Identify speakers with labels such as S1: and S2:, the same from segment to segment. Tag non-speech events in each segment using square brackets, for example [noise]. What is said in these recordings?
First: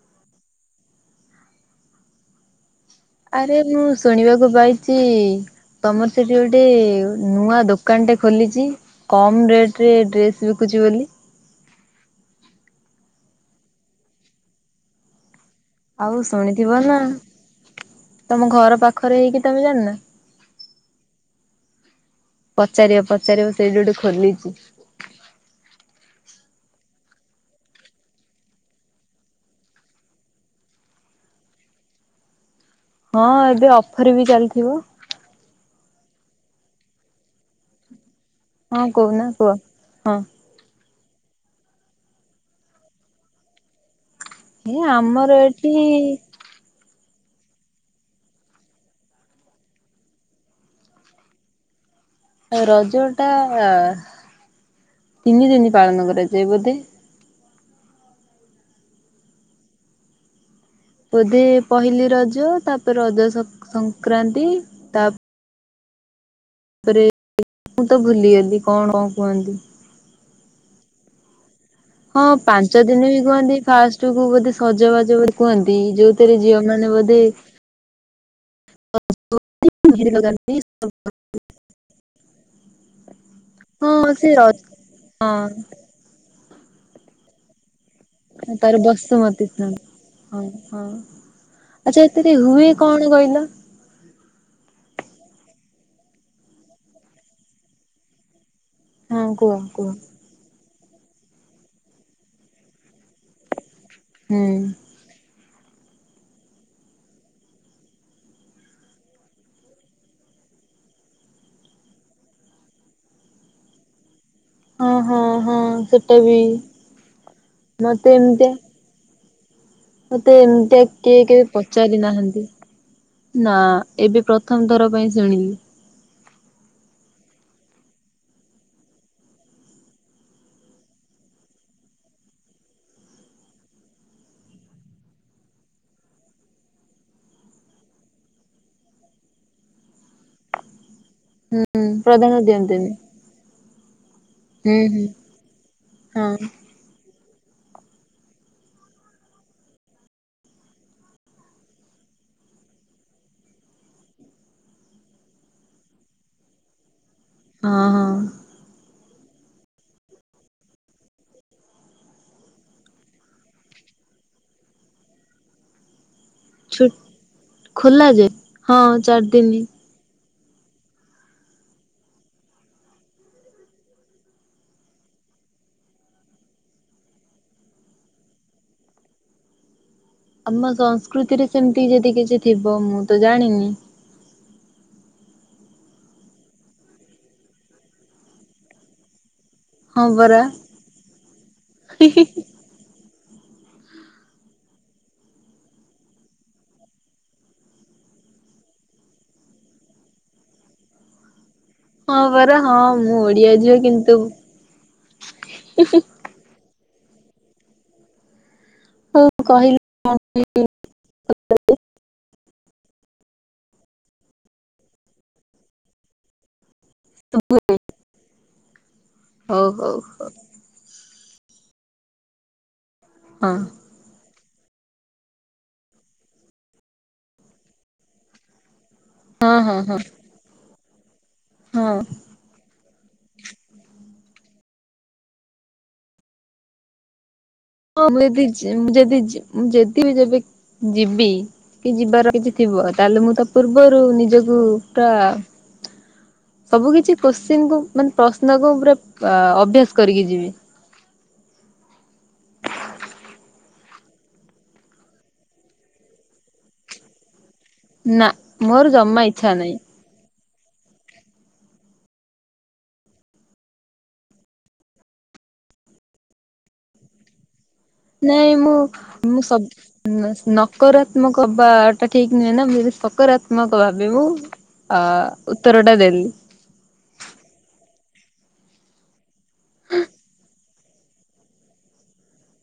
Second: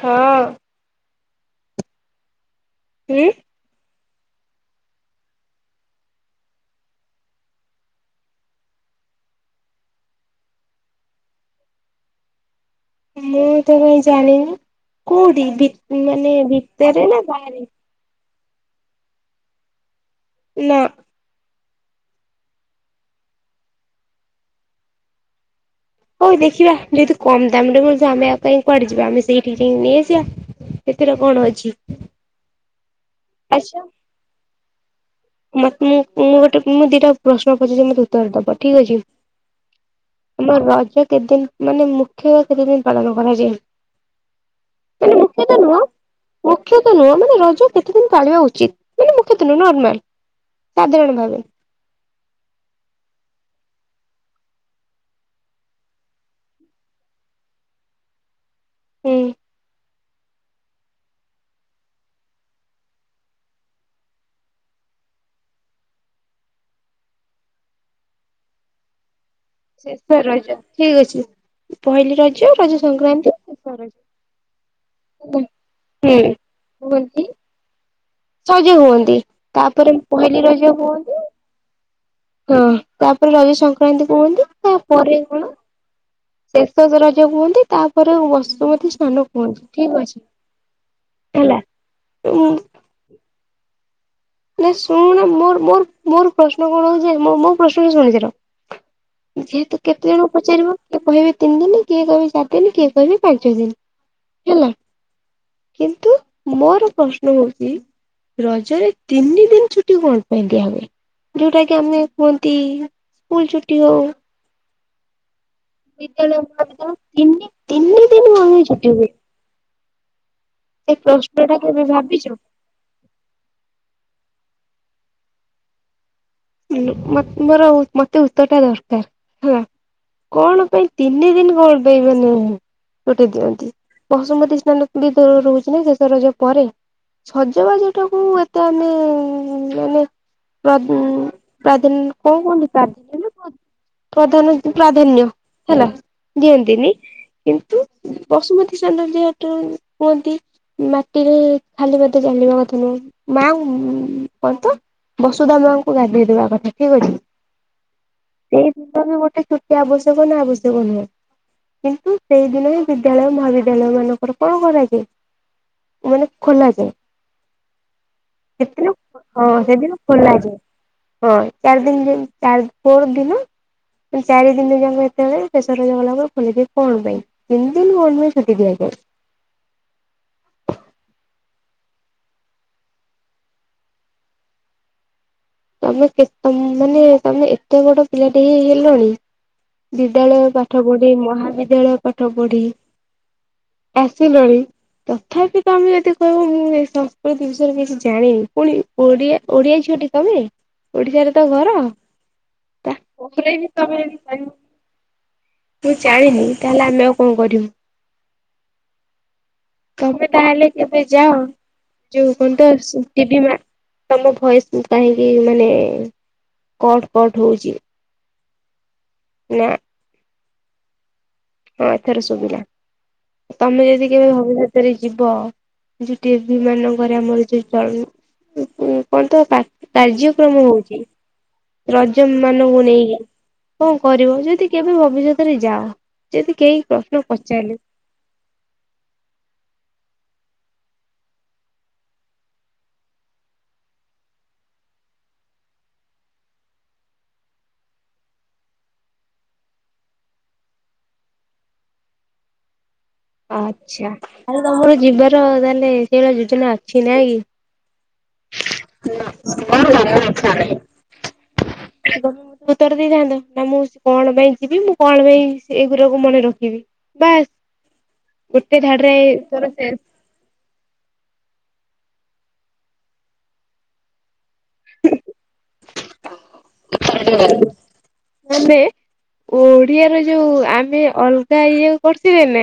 S1: ହଁ, ଉଁ
S2: ଆରେ ମୁଁ ଶୁଣିବାକୁ ପାଇଛି ତମର ସେଠି ଗୋଟେ ନୂଆ ଦୋକାନଟେ ଖୋଲିଛି କମ ରେଟ ରେ ଡ୍ରେସ୍ ବିକୁଛି ବୋଲି।
S1: ମୁଁ ତ କାହିଁ ଜାଣିନି କୋଉଠି ଭି
S2: ଆଉ
S1: ମାନେ
S2: ଶୁଣିଥିବ
S1: ଭିତରେ ନା ବାହାରେ?
S2: ତମ ଘର ପାଖରେ ହେଇକି ତମେ ଜାଣିନ?
S1: ନା
S2: ପଚାରିବ ପଚାରିବ ସେଇଠି ଗୋଟେ ଖୋଳିଛି।
S1: ହଉ ଦେଖିବା ଯେହତୁ କମ ଦାମରେ ମିଳୁଛି ଆମେ ଆଉ କାହିଁ କୁଆଡେ ଯିବା ଆମେ ସେଇଠି ଯାଇ ନେଇଆସିବା ଏଥିରେ କଣ ଅଛି।
S2: ହଁ ଏବେ
S1: ଆଚ୍ଛା
S2: ଅଫର ବି ଚାଲିଥିବ।
S1: ମତେ ମୁଁ ମୁଁ ଗୋଟେ ମୁଁ ଦିଟା ପ୍ରଶ୍ନ ପଚାରୁଛି ତୁମକୁ ଉତ୍ତର ତ ଠିକ
S2: ହଁ
S1: ଅଛି
S2: କହୁନା କୁହ? ହଁ
S1: ଆମ ରଜ କେତେଦିନ ମାନେ ମୁଖ୍ୟତଃ କେତେ ଦିନ ପାଳନ କରାଯାଏ।
S2: ଏ
S1: ତ
S2: ଆମର
S1: ମୁଖ୍ୟତଃ
S2: ଏଠି
S1: ନୁହ ମୁଖ୍ୟତଃ ନୁହ ମାନେ ରଜ କେତେ ଦିନ ପାଳିବା ଉଚିତ ମାନେ ମୁଖ୍ୟତଃ ନୁହ ନର୍ମାଲ। ସାଧାରଣ ଭାବେ
S2: ରଜ ଟା ତିନି ଦିନି ପାଳନ କରାଯାଏ ବୋଧେ
S1: ହୁଁ,
S2: ବୋଧେ ପହିଲି ରଜ ତାପରେ ରଜ ସଂକ୍ରାନ୍ତି ତା ତାପରେ ମୁଁ ତ ଭୁଲିଗଲି କଣ? କୁହନ୍ତି
S1: ସେଇଥିପାଇଁ ର ଠିକ ଅଛି। ପହିଲି
S2: ହଁ
S1: ରଜ ରଜ
S2: ପାଞ୍ଚ ଦିନ ବି
S1: ସଂକ୍ରାନ୍ତି
S2: କୁହନ୍ତି ଫାଷ୍ଟ କୁ ବୋଧେ ସଜବାଜ ବୋଲି
S1: ହୁଁ।
S2: କୁହନ୍ତି ଯୋଉଥିରେ ଝିଅ ମାନେ ବୋଧେ।
S1: ହୁଅନ୍ତି ସଜ ହୁଅନ୍ତି ତାପରେ
S2: ମେହେନ୍ଦି
S1: ପହିଲି
S2: ଲଗାନ୍ତି
S1: ରଜ ହୁଅନ୍ତି। ହଁ ତାପରେ ରଜ ସଂକ୍ରାନ୍ତି
S2: ହଁ ସେ ର
S1: କୁହନ୍ତି ତାପରେ କଣ?
S2: ହଁ
S1: ଶେଷ ରଜ କୁହନ୍ତି। ତାପରେ
S2: ତାର
S1: ବସୁମତୀ ସ୍ନାନ
S2: ବସୁମତୀ
S1: କୁହନ୍ତି
S2: ସ୍ନାନ
S1: ଠିକ ଅଛି
S2: ହ ହ
S1: ହେଲା।
S2: ଆଛା ଏଥିରେ ହୁଏ କଣ କହିଲ।
S1: ନା ଶୁଣ ମୋର ମୋର ମୋର ପ୍ରଶ୍ନ କଣ ହଉଛି ମୋ ପ୍ରଶ୍ନ ଶୁଣିସାର।
S2: ହଁ କୁହ
S1: ଯେହେତୁ
S2: କୁହ
S1: କେତେ ଜଣ ପଚାରିବ କିଏ କହିବେ ତିନି ଦିନ କିଏ କହିବେ ଚାରି ଦିନୀ କିଏ କହିବେ ପାଞ୍ଚ ଦିନୀ।
S2: ହୁଁ
S1: କିନ୍ତୁ? ମୋର ପ୍ରଶ୍ନ ହଉଛି ରଜରେ ତିନି ଦିନ ଛୁଟି କଣ ପାଇଁ ଦିଆ ହୁଏ ଯୋଉଟା କି ଆମେ କୁହନ୍ତି ସ୍କୁଲ ଛୁଟି ହଉ।
S2: ହଁ ହଁ ସେଟା ବି
S1: ବିଦ୍ୟାଳୟବ ତିନି ତିନି
S2: ମତେ
S1: ଦିନ ମମି ଛୁଟି
S2: ତେ ଏମିତିଆ
S1: ସେ
S2: କିଏ କେବେ
S1: ପ୍ରଶ୍ନ ଟା
S2: ପଚାରି
S1: ଭାବିଛୁ?
S2: ନାହାନ୍ତି ନା ଏବେ ପ୍ରଥମ ଥର ପାଇଁ ଜାଣିିନି।
S1: ମୋ ମୋର ମତେ ଉତ୍ତର ଟା ଦରକାର ହେଲା କଣ ପାଇଁ ତିନି ଦିନ କଣ ପାଇଁ ମାନେ ଗୋଟେ ଦିଅନ୍ତି ବସୁମତୀ ସ୍ନାନ ବି ରହୁଛି ନା ଶେଷ ରଜ ପରେ ସଜବାଜଟାକୁ ଏତେ ଆମେ ଏ ମାନେ
S2: ହୁଁ
S1: ପାଦିନ
S2: ପ୍ରଧାନ
S1: କଣ କହନ୍ତି
S2: ଦିଅନ୍ତିନି
S1: ପାଦିନୀ ନା ପ୍ରଧନ
S2: ହୁଁ ହୁଁ
S1: ପ୍ରାଧାନ୍ୟ ହେଲା
S2: ହଁ
S1: ଦିଅନ୍ତିନି। କିନ୍ତୁ ବସୁମତୀ ସ୍ନାନ ଯେହେତୁ କୁହନ୍ତି ମାଟିରେ ଖାଲି ପାଦରେ ଚାଲିବା କଥା ନୁହଁ ମାଙ୍କୁ କୁହ ତ ବସୁଧା ମାଙ୍କୁ ଗାଧେଇ ଗାଧୋଇବା କଥା କିଏ କହିଛି
S2: ହଁ ହଁ
S1: ସେଇ ଦିନ ବି ଗୋଟେ। ଛୁଟି ଆବଶ୍ୟକ ନା ଆବଶ୍ୟକ ନୁହେଁ କିନ୍ତୁ ସେଇଦିନ ହିଁ ବିଦ୍ୟାଳୟ ମହାବିଦ୍ୟାଳୟ ମାନଙ୍କର କଣ କରାଯାଏ। ମାନେ
S2: ଛୁ
S1: ଖୋଲାଯାଏ
S2: ଖୋଲା ଯେ ହଁ
S1: ସେଦିନ
S2: ଚାରି
S1: ହଁ
S2: ଦିନି।
S1: ସେଦିନ ଖୋଲାଯାଏ। [inaudible] ହଁ ଚାରି ଦିନ ଚାରି ପରି ଦିନ ଚାରି ଦିନ ଯାକ ଯେତେବେଳେ ଶେଷ ରଜ ଗଲା ପରେରେ ଖୋଲାଯାଏ କଣ ପାଇଁ ତିନି ଦିନ କଣ ପାଇଁ ଛୁଟି ଦିଆଯାଏ।
S2: ଆମ ସଂସ୍କୃତିରେ ସେମତି ଯଦି କିଛି ଥିବ ମୁଁ ତ ଜାଣିନି।
S1: ତମେ କେତେ ମାନେ ତମେ ଏତେ ବଡ ପିଲାଟେ ହେ ହେଲଣି
S2: ହଁ ପରା
S1: ବିଦ୍ୟାଳୟ ପାଠ ପଢି ମହାବିଦ୍ୟାଳୟ ପାଠ ପଢି ଆସିଲଣି ତଥାପି ତମେ ଯଦି କହିବ ମୁଁ ଏ ସଂସ୍କୃତି ବିଷୟରେ କିଛି ଜାଣିନି ପୁଣି ଓଡ଼ିଆ ଓଡିଆ ଝିଅଟି ତମେ? ଓଡିଶା ରେ ତ ଘର
S2: ହଁ ପରା ହଁ
S1: ତା
S2: ମୁଁ ଓଡିଆ
S1: ପରେ ବି
S2: ଝିଅ
S1: ତମେ
S2: କିନ୍ତୁ
S1: କହିବ ମୁଁ ଜାଣିନି। ତାହେଲେ ଆମେ ଆଉ କଣ କରିବୁ।
S2: ହଉ କହିଲୁ
S1: ତମେ ତାହେଲେ କେବେ ଯାଅ ଯୋଉ କଣନ୍ତ ସୁ ଟିଭି ମା ତମ ଭଏସ କାହିଁକି ମାନେ କଟ କଠ ହଉଛି।
S2: ହଉ
S1: ନା
S2: ହଉ ହ
S1: ହଁ ଏଥର ସୁଭିିଲା
S2: ହଁ
S1: ତମେ ଯଦି କେବେ ଭାବୁଛ। [unintelligible] କଣ ତ
S2: ହଁ ହଁ ହଁ
S1: କାର୍ଯ୍ୟକ୍ରମ ହଉଛି। [unintelligible]
S2: ହଁ।
S1: ରଜନ୍ ମାନଙ୍କୁ ନେଇକି କଣ କରିବ, ଯଦି କେବେ ଭବିଷ୍ୟତରେ ଯାଅ ଯଦି କେହି ପ୍ରଶ୍ନ ପଚାରିଲେ
S2: ହଁ, ଯଦି ଯେ ଯଦି ଯେ ଯଦି ବି ଯେବେ ଯିବି। କି ଯିବାର କିଛି ଥିବ ତାହେଲେ ମୁଁ ତ ପୂର୍ବରୁ ନିଜକୁ ରା ସବୁ କିଛି କ୍ୱଶ୍ଚିନ୍ କୁ ମାନେ ପ୍ରଶ୍ନକୁ ପୁରା ଅଭ୍ୟାସ କରିକି ଯିବି।
S1: ଆଚ୍ଛା। ତାହାଲେ ତମର ଯିବାର ତାହେଲେ ସେଇଭଳିଆ ଯୋଜନା ଅଛି ନାଇଁ କି?
S2: ନା, ମୋର ଜମା ଇଚ୍ଛା ନାହିଁ।
S1: ଚ୍ଛା ନାହିଁ [unintelligible] ଉତ୍ତର ଦେଇଥାନ୍ତ। ନା ମୁଁ କଣ ପାଇଁ ଯିବି ମୁଁ କଣ ପାଇଁ ଏଇଗୁଡାକୁ ମନେ ରଖିବି ବାସ୍।
S2: ନାଇଁ
S1: ଗୋଟେ
S2: ମୁଁ,
S1: ଧାଡରେ
S2: ମୁଁ
S1: ତୋର
S2: ସବ୍
S1: ଶେଷ
S2: ନ ନକରାତ୍ମକ ବା ସେଟା ଠିକ ନୁହେଁ ନା ସକାରାତ୍ମକ ଭାବେ ମୁଁ ଅ ଉତ୍ତର ଟା ଦେ [unintelligible]
S1: [unintelligible] ଆମେ ଓଡିଆର ଯଉ ଆମେ ଅଲଗା ଇଏ କରଥିବେ ନା,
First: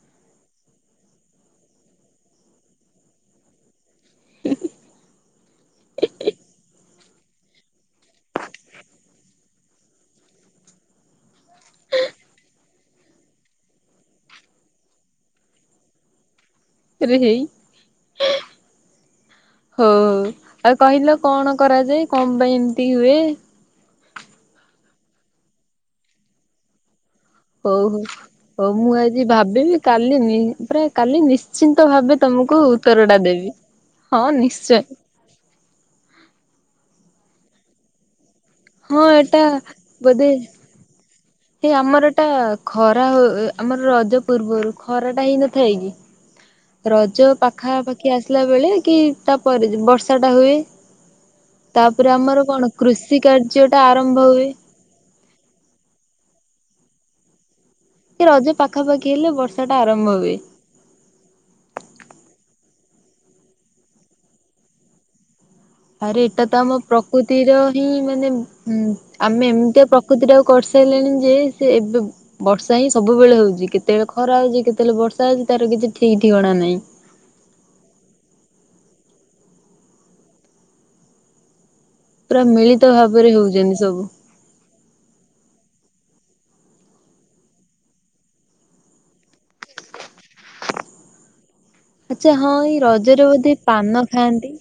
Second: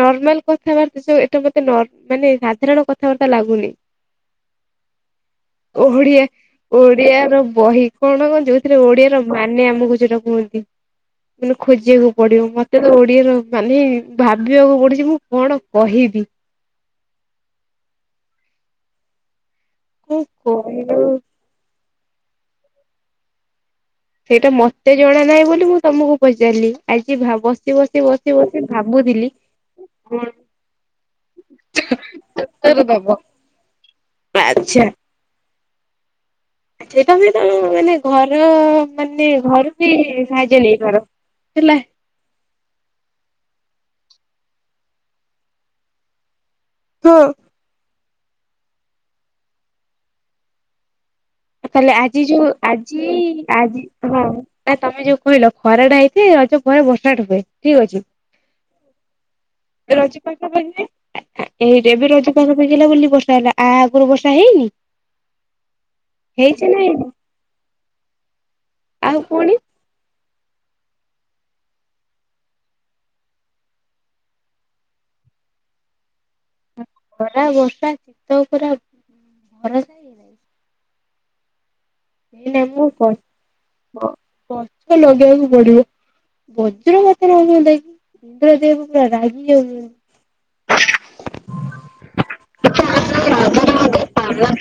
S1: ନର୍ମାଲ କଥାବାର୍ତ୍ତା ଯଉ ଏଟା ମତେ ମାନେ ସାଧାରଣ କଥାବାର୍ତ୍ତା ଲାଗୁନି। ଓଡିଆ ଓଡିଆର ବହି କଣ ହବ ଯଉଥିରେ ଓଡିଆର ମାନେ ଆମକୁ ଯଉଟା କୁହନ୍ତି। ମାନେ ଖୋଜିବାକୁ ପଡିବ ମତେ ତ ଓଡିଆର ମାନେ ଭାବିବାକୁ ପଡୁଚି, ମୁଁ କଣ କହିବି?
S2: ରେ ହେଇ [unintelligible] ହଉ
S1: କଣ
S2: ଆଉ।
S1: କହିବ
S2: କହିଲ କଣ କରାଯାଏ? କଣ ପାଇଁ ଏମିତି ହୁଏ?
S1: ସେଇଟା ମତେ ଜଣା ନାଇଁ ବୋଲି ମୁଁ ତମକୁ ପଚାରିଲି। ଆ
S2: ହଉ ହଉ ହଉ। ମୁଁ ଆଜି ଭାବିବି କାଲି
S1: କଣ
S2: ମି ପୁରା କାଲି ନିଶ୍ଚିନ୍ତ ଭାବେ ତମକୁ ଉତ୍ତର ଟା ଦେବି। ହଁ ନିଶ୍ଚୟ।
S1: ଆଚ୍ଛା ଆଚ୍ଛା। ତମେ ତମ ମାନେ ଘରେ ର
S2: ହଁ
S1: ମାନେ ଘରୁ ବି ସାହାଯ୍ୟ ନେଇପାର।
S2: ସେ
S1: ହେଲା।
S2: ଆମର ଏଟା ଖରା ହୁ ଆମର ର ରଜ ପୂର୍ବରୁ ଖରାଟା ହେଇନଥାଏ କି?
S1: ହଁ।
S2: ରଜ ପାଖାପାଖ- ଆସିଲା ବେଳେ କି ତାପରେ ବର୍ଷା ଟା ହୁଏ।
S1: ତାହେଲେ
S2: ତାପରେ
S1: ଆଜି
S2: ଆମର
S1: ଯଉ
S2: କଣ
S1: ଆଜି
S2: କୃଷି କାର୍ଯ୍ୟ ଟା
S1: ଆଜି
S2: ଆରମ୍ଭ
S1: ହଁ
S2: ହୁଏ।
S1: ନା ତମେ ଯଉ କହିଲ ଖରା ଟା ହେଇଚି। ରଜ ପରେ ବର୍ଷାଟା ହୁଏ। ଠିକ ଅଛି।
S2: କି ରଜ ପାଖାପାଖି ହେଲେ ବର୍ଷା ଟା ଆରମ୍ଭ
S1: ରଜ
S2: ହୁଏ।
S1: ପାଗ ଏହି ଯେବେ ରଜ ପାଗ। ବୁଝିଲ ବୋଲି ବର୍ଷା ହେଲା। ଆ ଆଗରୁ ବର୍ଷା ହେଇନି?
S2: ଆରେ ଏଇଟା ତ
S1: ହେଇଛି
S2: ଆମ
S1: ନା ହେଇନି
S2: ପ୍ରକୃତିର ହିଁ ମାନେ ଉଁ
S1: ଆଉ
S2: ଆମେ
S1: ପୁଣି
S2: ଏମିତିଆ ପ୍ରକୃତି ଟାକ କରିସାରିଲେଣି ଯେ ସେ ଏବେ ବର୍ଷା ହିଁ ସବୁବେଳେ ହଉଚି। କେତେବେଳେ ଖରା ହଉଚି କେତେବେଳେ ବର୍ଷା ହେଉଚି ତାର କିଛି ଠିକ ଠିକଣା ନାହିଁ।
S1: ଖରା, ବର୍ଷା, ଶୀତ ପୁରା ଖରା ଯାଇନାହିଁ।
S2: ପୁରା
S1: ନ ନା
S2: ମିଳିତ
S1: ମୁଁ କହି
S2: ଭାବରେ ହଉଛନ୍ତି ସବୁ।
S1: [unintelligible] ଗଛ ଲଗେଇବାକୁ ପଡିବ। ବଜ୍ର ପାତ ରୁହନ୍ତା କି? ଇନ୍ଦ୍ରଦେବ ପୁରା ରାଗି ଯାଉନ
S2: ଆଚ୍ଛା ହଁ ଏଇ ରଜରେ ବୋଧେ ପାନ ଖାଆନ୍ତି।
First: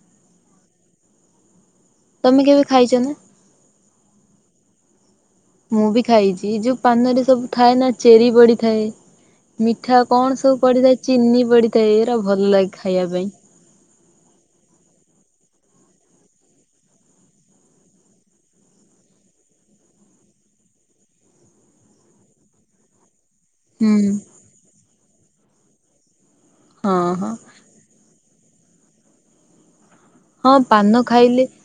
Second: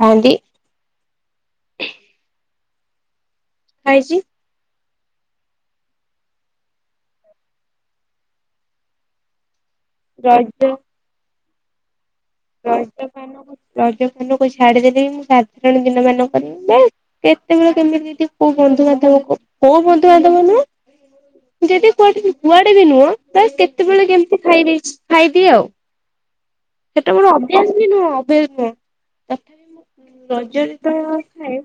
S1: ଖାଆନ୍ତି।
S2: ତମେ କେବେ ଖାଇଛ ନା?
S1: ଖାଇଛି।
S2: ମୁଁ ବି ଖାଇଛି ଯୋଉ ପାନରେ ସବୁ ଥାଏ ନା ଚେରି ପଡିଥାଏ। ମିଠା କଣ ସବୁ ପଡିଥାଏ ଚିନି ପଡିଥା [inaudible]
S1: ରଜ ପାନ ରଜ ପାନକୁ ଛାଡିଦେଲେ ବି ମୁଁ ସା ଦିନ ମାନଙ୍କରେ ବି ବା କେତେବେଳେ କେମିତି ଯଦି କୋଉ ବନ୍ଧୁବାନ୍ଧବ କୋଉ ବନ୍ଧୁବାନ୍ଧବ ନୁହଁ ଯଦି କୁଆଡେ କୁଆଡେ ବି ନୁହଁ ତ କେତେବେଳେ
S2: ହୁଁ
S1: କେମିତି ଖାଇଦେଇଛି ଖାଇଦିଏ ଆଉ।
S2: ହଁ
S1: ସେଟା
S2: ହଁ
S1: ମୋର ଅଭ୍ୟାସ ବି ନୁହଁ। ଅଭ୍ୟାସ ନୁହଁ ତଥାପି ମୁଁ।
S2: ହଁ
S1: ରଜରେ ତ
S2: ପାନ ଖାଇଲେ
S1: ଖାଏ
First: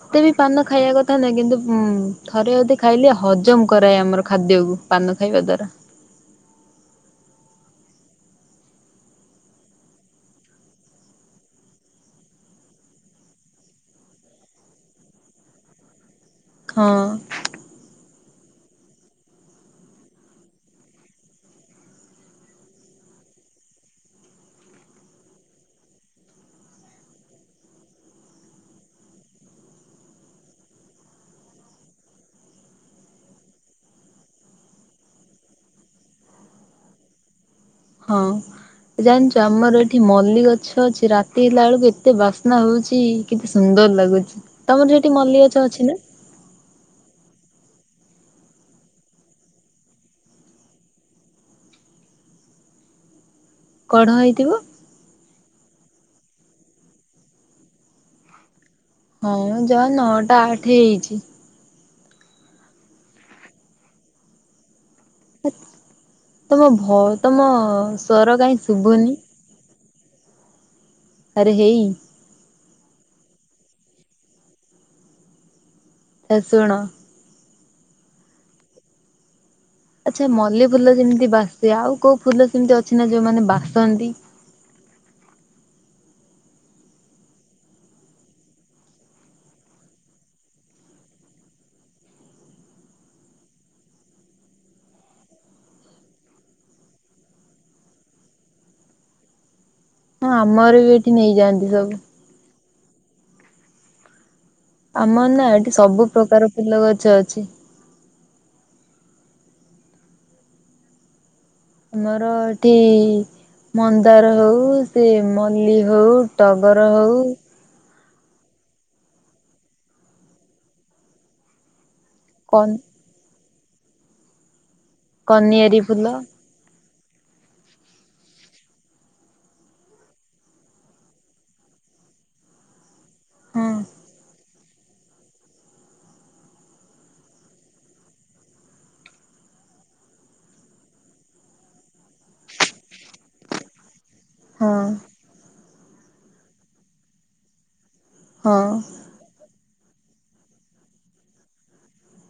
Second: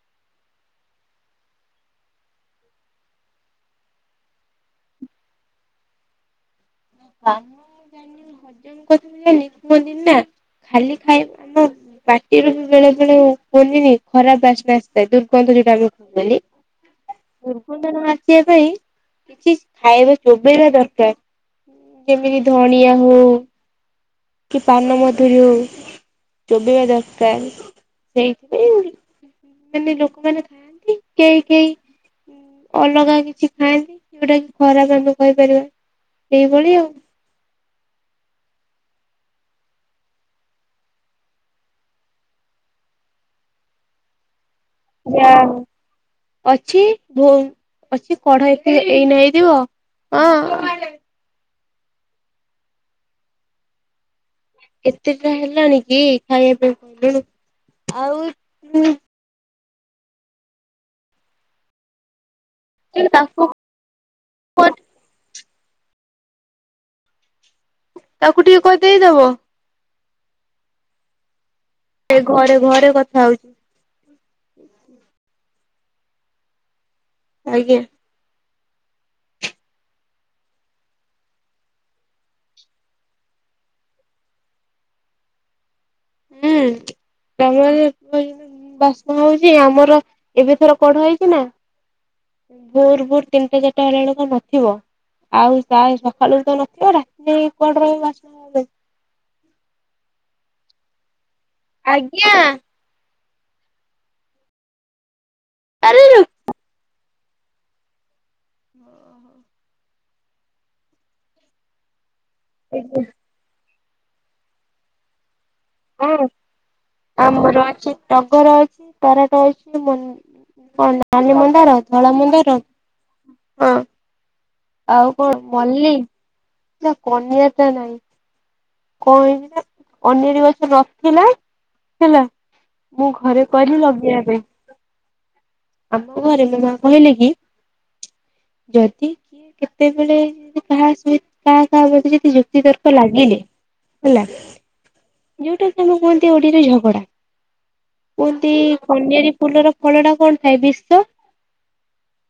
S2: ଏତେ ବି ପାନ ଖାଇବା କଥା ନାହିଁ କିନ୍ତୁ ଥରେ ଅଦେ ଖାଇଲେ ହଜମ କରାଏ ଆମର ଖାଦ୍ୟକୁ ପାନ ଖାଇବା ଦ୍ଵାରା।
S1: ଆମ ଜାଣ ହଜମ କଥାିଲ [unintelligible] ନିର୍ମହନ୍ଦିନ ନା ଖାଲି ଖାଇବା ଆମ ପାଟିରୁ ବି ବେଳେ ବେଳେ କୁହନ୍ତିନି ଖରାପ ବାସ୍ନା ଆସିଥାଏ ଦୁର୍ଗନ୍ଧ ଯୋଉଟା ଆମେ କୁହେ
S2: ହଁ
S1: ଦୁର୍ଗନ୍ଧ ନ ସେ [unintelligible] ପାଇଁ କିଛି ଖାଇବା ଚୋବେଇବା ଦରକାର। ଯେମିତି ଧଣିଆ ହଉ କି ପାନମଧୁରୀ ହଉ ଚୋବେଇ। ବା ଦରକାର ସେଇଥିପାଇଁ ମାନେ ଲୋକମାନେ ଖାଆନ୍ତି କେହି କେହି ଅଲଗା କିଛି ଖାଆନ୍ତି ଯୋଉଟା କି ଖରାପ ଆମେ କହିପାରିବା। ଏଇଭଳି ଆଉ।
S2: ହଁ ଜାଣିଛ ଆମର ଏଠି ମଲ୍ଲ ଗଛ ଅଛି ରାତି ହେଲା ବେଳକୁ ଏତେ ବାସ୍ନା ହଉଛି କେତେ ସୁନ୍ଦର ଲାଗୁଛି। ତମର ସେଠି
S1: ଯାହା
S2: ମଲ୍ଲି
S1: ହଉ
S2: ଗଛ ଅଛି ନା
S1: ଅଛି ଭୁ ଅଛି କଢ ଏତେ ଏଇନା ହେଇଥିବ ହଁ
S2: କଢ ହେଇଥିବ।
S1: [unintelligible] ହେଲାଣି କି ଖାଇବା ପାଇଁ ପାଇଲୁ ଆଉ।
S2: ହଁ ଯାଅ ନଅଟା ଆଠ ହେଇଛି।
S1: [inaudible]
S2: ତମ ବହୁ ତମ ସ୍ଵର
S1: ତାକୁ
S2: କାହିଁ
S1: ଟିକେ
S2: ଶୁଭୁନି।
S1: କହିଦେଇଦବ।
S2: ଆରେ ହେଇ
S1: ଏ ଘରେ ଘରେ କଥା ହଉଛି। [inaudible]
S2: ହେ ଶୁଣ।
S1: ଆଜ୍ଞା।
S2: ଆଚ୍ଛା ମଲ୍ଲି ଫୁଲ ଯେମିତି ବାସେ ଆଉ କୋଉ ଫୁଲ ସେମିତି ଅଛି ନା ଯୋଉମାନେ ବାସନ୍ତି?
S1: ହୁଁ ତମର ବାସ୍ନା ହଉଛି ଆମର ଏବେଥରେ କଢ ହେଇଛି ନା ଭୋର ଭୋର ତିନିଟା ଚାରିଟା ହେଲା ବେଳକୁ ଆଉ ନଥିବ ଆଉ ପ୍ରାୟ ସକାଳୁ ତ ନଥିବ ରାତିରେ କୁଆଡେ ରହିବ ବାସ୍ନା ହବ।
S2: ହଁ ଆମର ବି ଏଠି ନେଇ ଯାଆନ୍ତି ସବୁ।
S1: ଆଜ୍ଞା
S2: ଆମର ନା ନା ଏଠି
S1: ଆରେ
S2: ସବୁ ପ୍ରକାର ଫୁଲ ଗଛ ଅଛି। ଅଛି।
S1: ଓହୋ
S2: ଆମ ଆମର ଏଠି ମନ୍ଦାର ହଉ ସେ ମ ମଲ୍ଲୀ ହଉ
S1: ହଁ
S2: ଟଗର ହଉ
S1: ଆମର ଅଛି ଟଗର ଅଛି ତରାଟ ଅଛି ମ ନାଲି ମନ୍ଦାର ଧଳା ମନ୍ଦାର।
S2: କନ୍
S1: ହଁ ଆଉ କଣ
S2: କନିଆରୀ
S1: ମଲ୍ଲୀ?
S2: ଫୁଲ
S1: ନା କନିଆରୀ ଟା ନାହିଁ କଣ ହେଇଛି ନା କନିଆରୀ ଗଛ ନଥିଲା ହେଲା ମୁଁ ଘରେ
S2: ହଁ
S1: କହିଲି ଲଗେଇବା ପାଇଁ ଆମ ଘରେ ମୋ ମା କହିଲେ କି ଯଦି କିଏ କେତେବେଳେ କାହା କାହା କାହା ଯଦି ଯୁକ୍ତି ତର୍କ ଲାଗିଲେ ହେଲା
S2: ହଁ
S1: ଯୋଉଟା କି ଆମ କୁହନ୍ତି ଓଡ଼ିଆରେ ଝଗଡା। କୁହନ୍ତି
S2: ହଁ
S1: କନିଆରୀ ଫୁଲର କଳଟା କଣ? ଥାଏ ବିଷ।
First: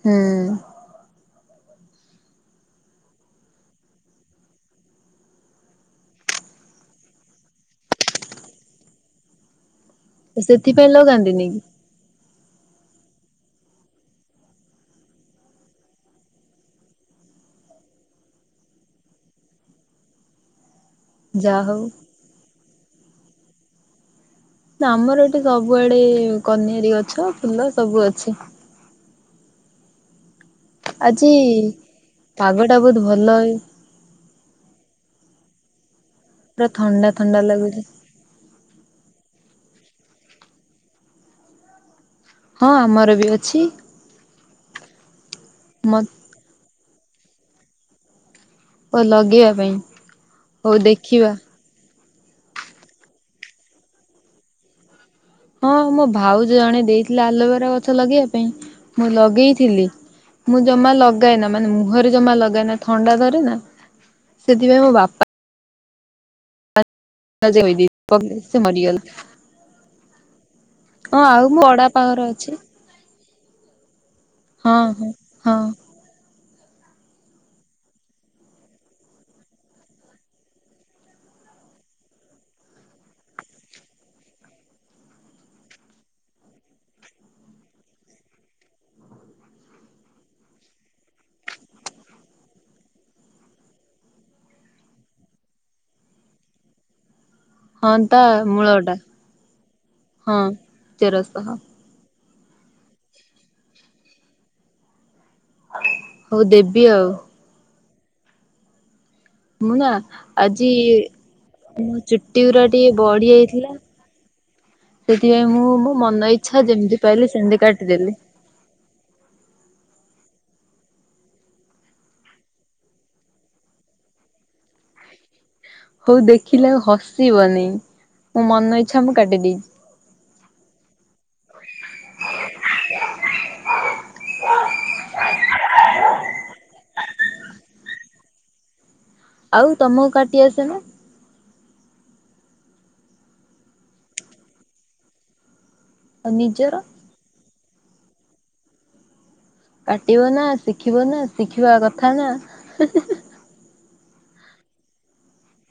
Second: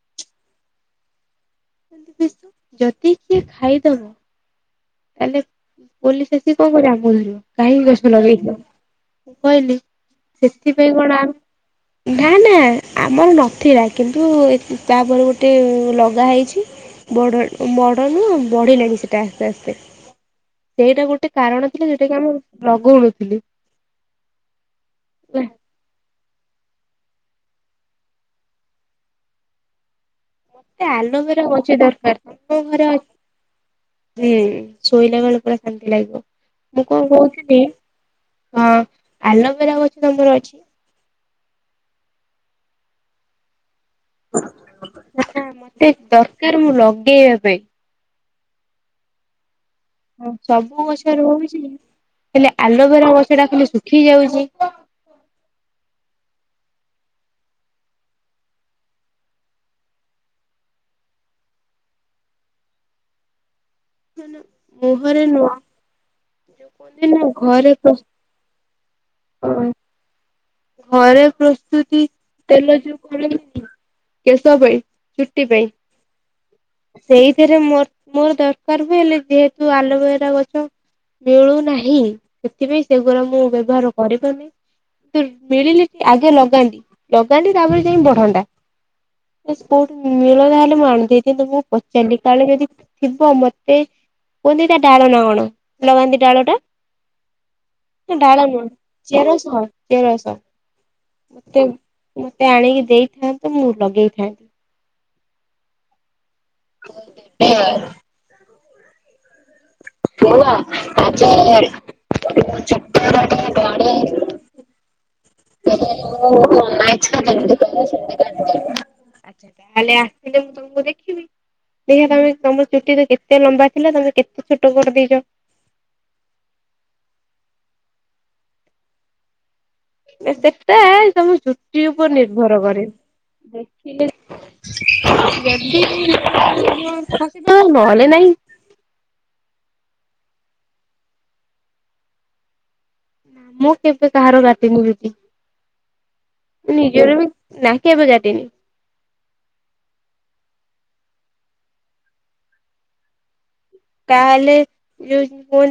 S2: ହୁଁ
S1: ଯଦି କିଏ ଖାଇଦବ ତାହେଲେ ପୋଲିସ ଆସି କଣ କରିବ ଆମକୁ ଧରିବ କାହିଁକି ଗଛ ଲଗେଇଥିଲ ମୁଁ କହିଲି
S2: ସେଥିପାଇଁ
S1: କଣ ଆମେ
S2: ଲଗାନ୍ତିନି କି?
S1: ନା ନା ଆମର ନଥିଲା କିନ୍ତୁ ତାପରେ ଗୋଟେ ଲଗା ହେଇଛି ବଡ଼ ବଡ଼ ନୁହଁ ବଢ଼ିଲାଣି ସେଇଟା ଆସ୍ତେ ଆସ୍ତେ। ସେଇଟା ଗୋଟେ
S2: ଯାହା
S1: କାରଣ ଥିଲା
S2: ହଉ
S1: ଯୋଉଟା କି ଆମର ଲଗଉନଥିଲି।
S2: ନା ଆମର ଏଠି ସବୁଆଡେ କନିଆରୀ ଗଛ ଫୁଲ ସବୁ ଅଛି।
S1: ମତେ
S2: ଆଜି
S1: ଆଲୋଭେରା ଗଛ ଦରକାର
S2: ପାଗ
S1: ତମ
S2: ଟା
S1: ଘରେ
S2: ବହୁତ ଭଲ ହେଇ
S1: ଅଛି ହୁଁ ଶୋଇଲା ବେଳକୁ ପୁରା ଶାନ୍ତି ଲାଗିବ।
S2: ପୁରା
S1: ମୁଁ
S2: ଥଣ୍ଡା
S1: କଣ
S2: ଥଣ୍ଡା
S1: କହୁଥିଲି
S2: ଲାଗୁଛି
S1: ହଁ ଆଲୋଭେରା ଗଛ କିନ୍ତୁ ଆମର ଅଛି।
S2: ହଁ ଆମର ବି ଅଛି।
S1: ମତେ
S2: ମ
S1: ଦରକାର ମୁଁ ଲଗ ଦେବୋଇ
S2: ଓ ଲଗେଇବା ପାଇଁ।
S1: ହ
S2: ହଉ
S1: ସବୁ ଓଛରେ
S2: ଦେଖିବା
S1: ରଉଛି। ହେଲେ ଆଲୋଭେରା ଗଷ ଟା ଖାଲି ଶୁଖି ଯାଉଛି।
S2: ହଁ ମୋ ଭାଉଜ ଜଣେ ଦେଇଥିଲେ ଆଲୋଭେରା ଗଛ ଲଗେଇବା ପାଇଁ ମୁଁ ଲଗେଇଥିଲି ମୁଁ ଜମା ଲଗାଏନା ମାନେ ମୁହଁରେ ଜମା ଲଗାଏନା ଥଣ୍ଡା ଧରେ ନା।
S1: ହୋନ
S2: ସେଥିପାଇଁ ମୋ ବାପା
S1: ମହରେ ନ ନା ଘରେ
S2: ଧୋଇଦେଇ
S1: ହ
S2: ସେ ମରିଗଲା ହଁ
S1: ଘରେ
S2: ଆଉ ମୋ ବଡବାପା
S1: ପ୍ରସ୍ତୁତି
S2: ଘର ଅଛି
S1: ତେଲ ଯୋଉ କରନ କେଶ ପାଇଁ
S2: ହଁ ହଁ
S1: ଚଛୁଟି
S2: ହଁ
S1: ପାଇଁ। ସେଇଥିରେ ମୋ ମୋର ଦରକାର ହୁଏଲେ ଯେହେତୁ ଆଲୋଭେରା ଗଛ ମିଳୁନାହିଁ ସେଥିପାଇଁ ସେଗୁଡା ମୁଁ ବ୍ୟବହାର କରିପାରୁନି। ତୁ ମିଳିଲି ଟିକ ଆଗେ ଲଗାନ୍ତି ଲଗାନ୍ତି ତାପରେ ଯାଇ ବଢନ୍ତା। କୋଉଠି ମିଳ ତାହେଲେ ମୁଁ ଆଣନ୍ତି କିନ୍ତୁ ମୁଁ ପଚାରିଲି କାଳେ ଯଦି ଥିବ ମତେ କୁହନ୍ତି ତା ଡାଳ ନା କଣ ଲଗାନ୍ତି ଡାଳ ଟା।
S2: ହଁ
S1: ନା
S2: ତା
S1: ଡାଳା
S2: ମୂଳ
S1: ନୁହ
S2: ଟା
S1: ଚେର ସହ। ଚେର ସହ।
S2: ହଁ ତେରଶହ
S1: ମତେ ମୋତେ ଆଣିକି ଦେଇଥାନ୍ତୁ ମୁଁ ଲଗେଇଥାନ୍ତି।
S2: [unintelligible] ହଉ ଦେବି ଆଉ। ମୁଁ ନା
S1: ପୁଅ
S2: ଆଜି
S1: ଆଜି
S2: ମୋ ଚୁଟି ଗଡା ଟିକେ ବଢି
S1: ଛୋଟଟେ
S2: ଯାଇଥିଲା
S1: ବଡେ
S2: ସେଥିପାଇଁ ମୁଁ ମୋ ମନ
S1: ମୁଁ
S2: ଇଛା ଯେମିତି
S1: ଅନାଇଛା
S2: ପାଇଲି
S1: ଯେମିତି
S2: ସେମିତି
S1: କହିବ
S2: କାଟିଦେଲି।
S1: ସେମିତି କାଟିଦେବି। ଆଚ୍ଛା ତାହେଲେ ଆସିଲେ ମୁଁ ତମକୁ ଦେଖିବି ଦେଖ ତମେ ତମର ଚୁଟି ତ କେତେ ଲମ୍ବା ଥିଲା ତମେ କେତେ ଛୋଟ କରିଦେଇଛ।
S2: ହଉ ଦେଖିଲେ ଆଉ ହସିବନି ମୋ ମନ ଇଚ୍ଛା ମୁଁ କାଟିଦେଇଛି।
S1: ସେଟା ତମ ଚୁଟି ଉପରେ ନିର୍ଭର କରେ ଦେଖିଲେ [inaudible] ନହେଲେ ନାଇଁ।
S2: ଆଉ ତୁମକୁ କାଟି ଆସେ ନା।
S1: ନା ମୁଁ କେବେ କାହାର କାଟିନି ଦିଦି।
S2: ଆଉ ନିଜର।
S1: ନା କେବେ କାଟିନି।
S2: କାଟିବ ନା ଶିଖିବ ନା ଶିଖିବା କଥା ନା।
S1: ତାହେଲେ ଯଉ